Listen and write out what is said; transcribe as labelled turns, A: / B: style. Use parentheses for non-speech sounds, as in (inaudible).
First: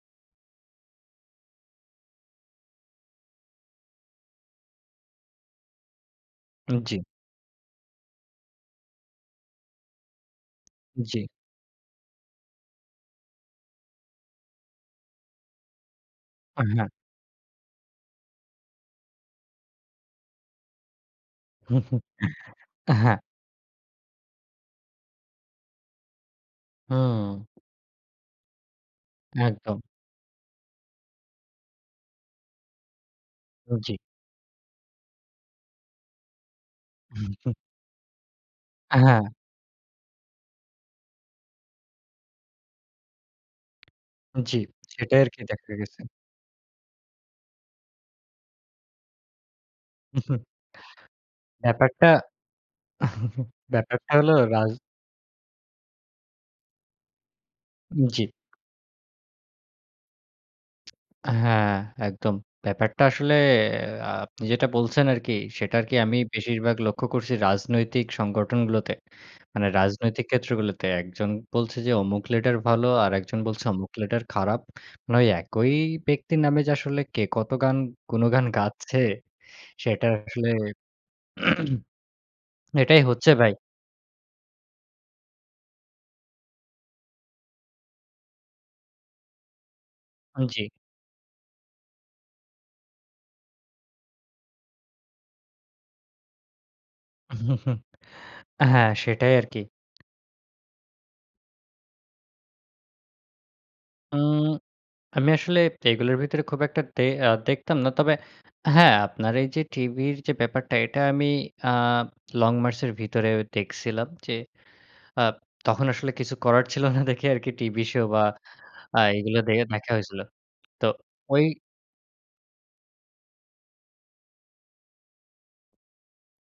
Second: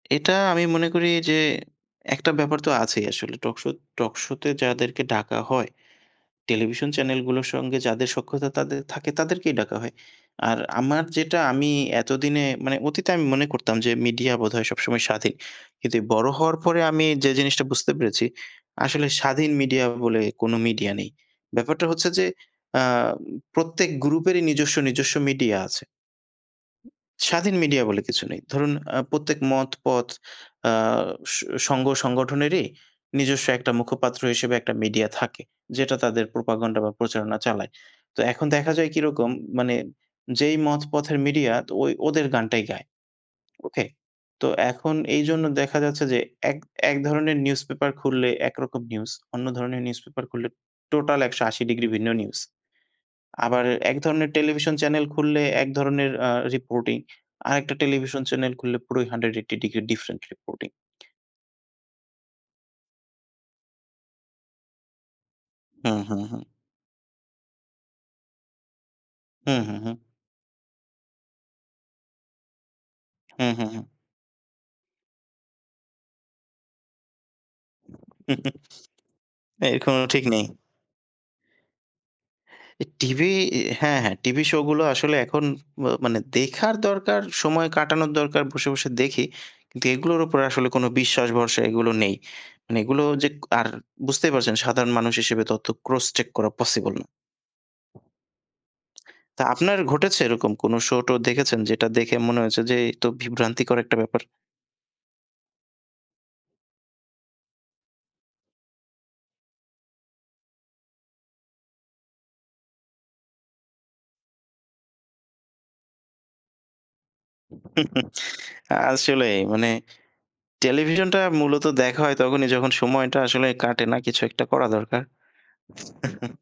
A: এটা আমি মনে করি যে একটা ব্যাপার তো আছেই আসলে টকশো টকশোতে যাদেরকে ডাকা হয় টেলিভিশন
B: জি।
A: চ্যানেলগুলোর সঙ্গে যাদের সখ্যতা থাকে তাদেরকেই ডাকা হয়। আর আমার
B: জি।
A: যেটা আমি এতদিনে মানে অতীতে আমি মনে করতাম যে মিডিয়া বোধহয় সবসময় স্বাধীন। কিন্তু বড়ো হওয়ার
B: অ্যা
A: পরে
B: হ্যাঁ।
A: আমি যে জিনিসটা বুঝতে পেরেছি, আসলে স্বাধীন মিডিয়া বলে কোনো মিডিয়া নেই। ব্যাপারটা
B: (chuckles)
A: হচ্ছে যে আ
B: অ্যা হ্যাঁ।
A: প্রত্যেক গ্রুপেরই নিজস্ব, নিজস্ব মিডিয়া আছে। উম
B: হুম।
A: স্বাধীন মিডিয়া বলে কিছু নেই। ধরুন আ প্রত্যেক মত
B: একদম।
A: পথ আ স সংঘ সংগঠনেরই নিজস্ব একটা
B: উ জি।
A: মুখপাত্র হিসেবে একটা মিডিয়া থাকে। যেটা তাদের প্রোপাগান্ডা বা প্রচারণা
B: (chuckles)
A: চালায়। তো এখন দেখা যায়
B: অ্যা হ্যাঁ।
A: কিরকম মানে যেই মত পথের মিডিয়া ওই ওদের গানটাই গায়। ওকে? তো
B: জি,
A: এখন
B: সেটাই আরকি
A: এইজন্য
B: দেখা
A: দেখা
B: গেছে।
A: যাচ্ছে যে এক একধরনের নিউজপেপার খুললে একরকম নিউজ অন্য ধরনের নিউজপেপার
B: (chuckles)
A: খুললে টোটাল ১৮০°
B: ব্যাপারটা,
A: ভিন্ন নিউজ।
B: (chuckles)
A: আবার
B: ব্যাপারটা
A: একধরনের
B: হলো রাজ
A: টেলিভিশন চ্যানেল খুললে একধরনের আ রিপোর্টিং, আরেকটা টেলিভিশন
B: জি।
A: চ্যানেল খুললে পুরো 180° ডিফারেন্ট রিপোর্টিং।
B: হ্যাঁ, একদম। ব্যাপারটা আসলে আপনি যেটা বলছেন আরকি সেটা
A: হু,
B: কি
A: হু,
B: আমি
A: হু।
B: বেশিরভাগ লক্ষ্য করছি রাজনৈতিক সংগঠনগুলোতে।
A: হুম,
B: মানে
A: হুম, হুম।
B: রাজনৈতিক ক্ষেত্রগুলোতে। একজন বলছে যে অমুক লেটার ভালো আরেকজন
A: হু,
B: বলছে
A: হু, হু।
B: অমুক লেটার খারাপ। মানে একই ব্যক্তির নামে যে আসলে কে কত গান গুনগান গাচ্ছে
A: (chuckles) এর কোনো
B: সেটা
A: ঠিক নেই।
B: আসলে। (clears throat)
A: এ
B: এটাই
A: টিভি
B: হচ্ছে ভাই।
A: হ্যাঁ, হ্যাঁ, টিভি শো গুলো আসলে এখন ম মানে দেখার দরকার সময় কাটানোর দরকার বসে, বসে দেখি। কিন্তু এগুলোর
B: উ
A: উপরে
B: জি।
A: আসলে কোনো বিশ্বাস ভরসা এগুলো নেই। মানে এগুলো যে আর বুঝতেই পারছেন সাধারণ মানুষ হিসেবে তথ্য ক্রস চেক করা পসিবল।
B: (chuckles) হ্যাঁ, সেটাই
A: তা
B: আরকি।
A: আপনার ঘটেছে এরকম কোনো শো-টো দেখেছেন? যেটা দেখে মনে হয়েছে যে এই তো বিভ্রান্তিকর একটা ব্যাপার?
B: উম আমি আসলে এগুলোর ভিতরে খুব একটা দে আ দেখতাম না। তবে হ্যাঁ, আপনার এই যে টিভির যে ব্যাপারটা এটা আমি আ লং মার্চের ভিতরে দেখছিলাম যে আ তখন আসলে কিছু করার ছিল না দেখে আরকি টিভি শো
A: (chuckles)
B: বা আ
A: আসলেই
B: এগুলো দেখে
A: মানে
B: দেখা হয়েছিল। তো
A: টেলিভিশনটা
B: ওই
A: মূলত দেখা হয় তখনই যখন সময়টা আসলে কাটে না কিছু একটা করা দরকার। (chuckles)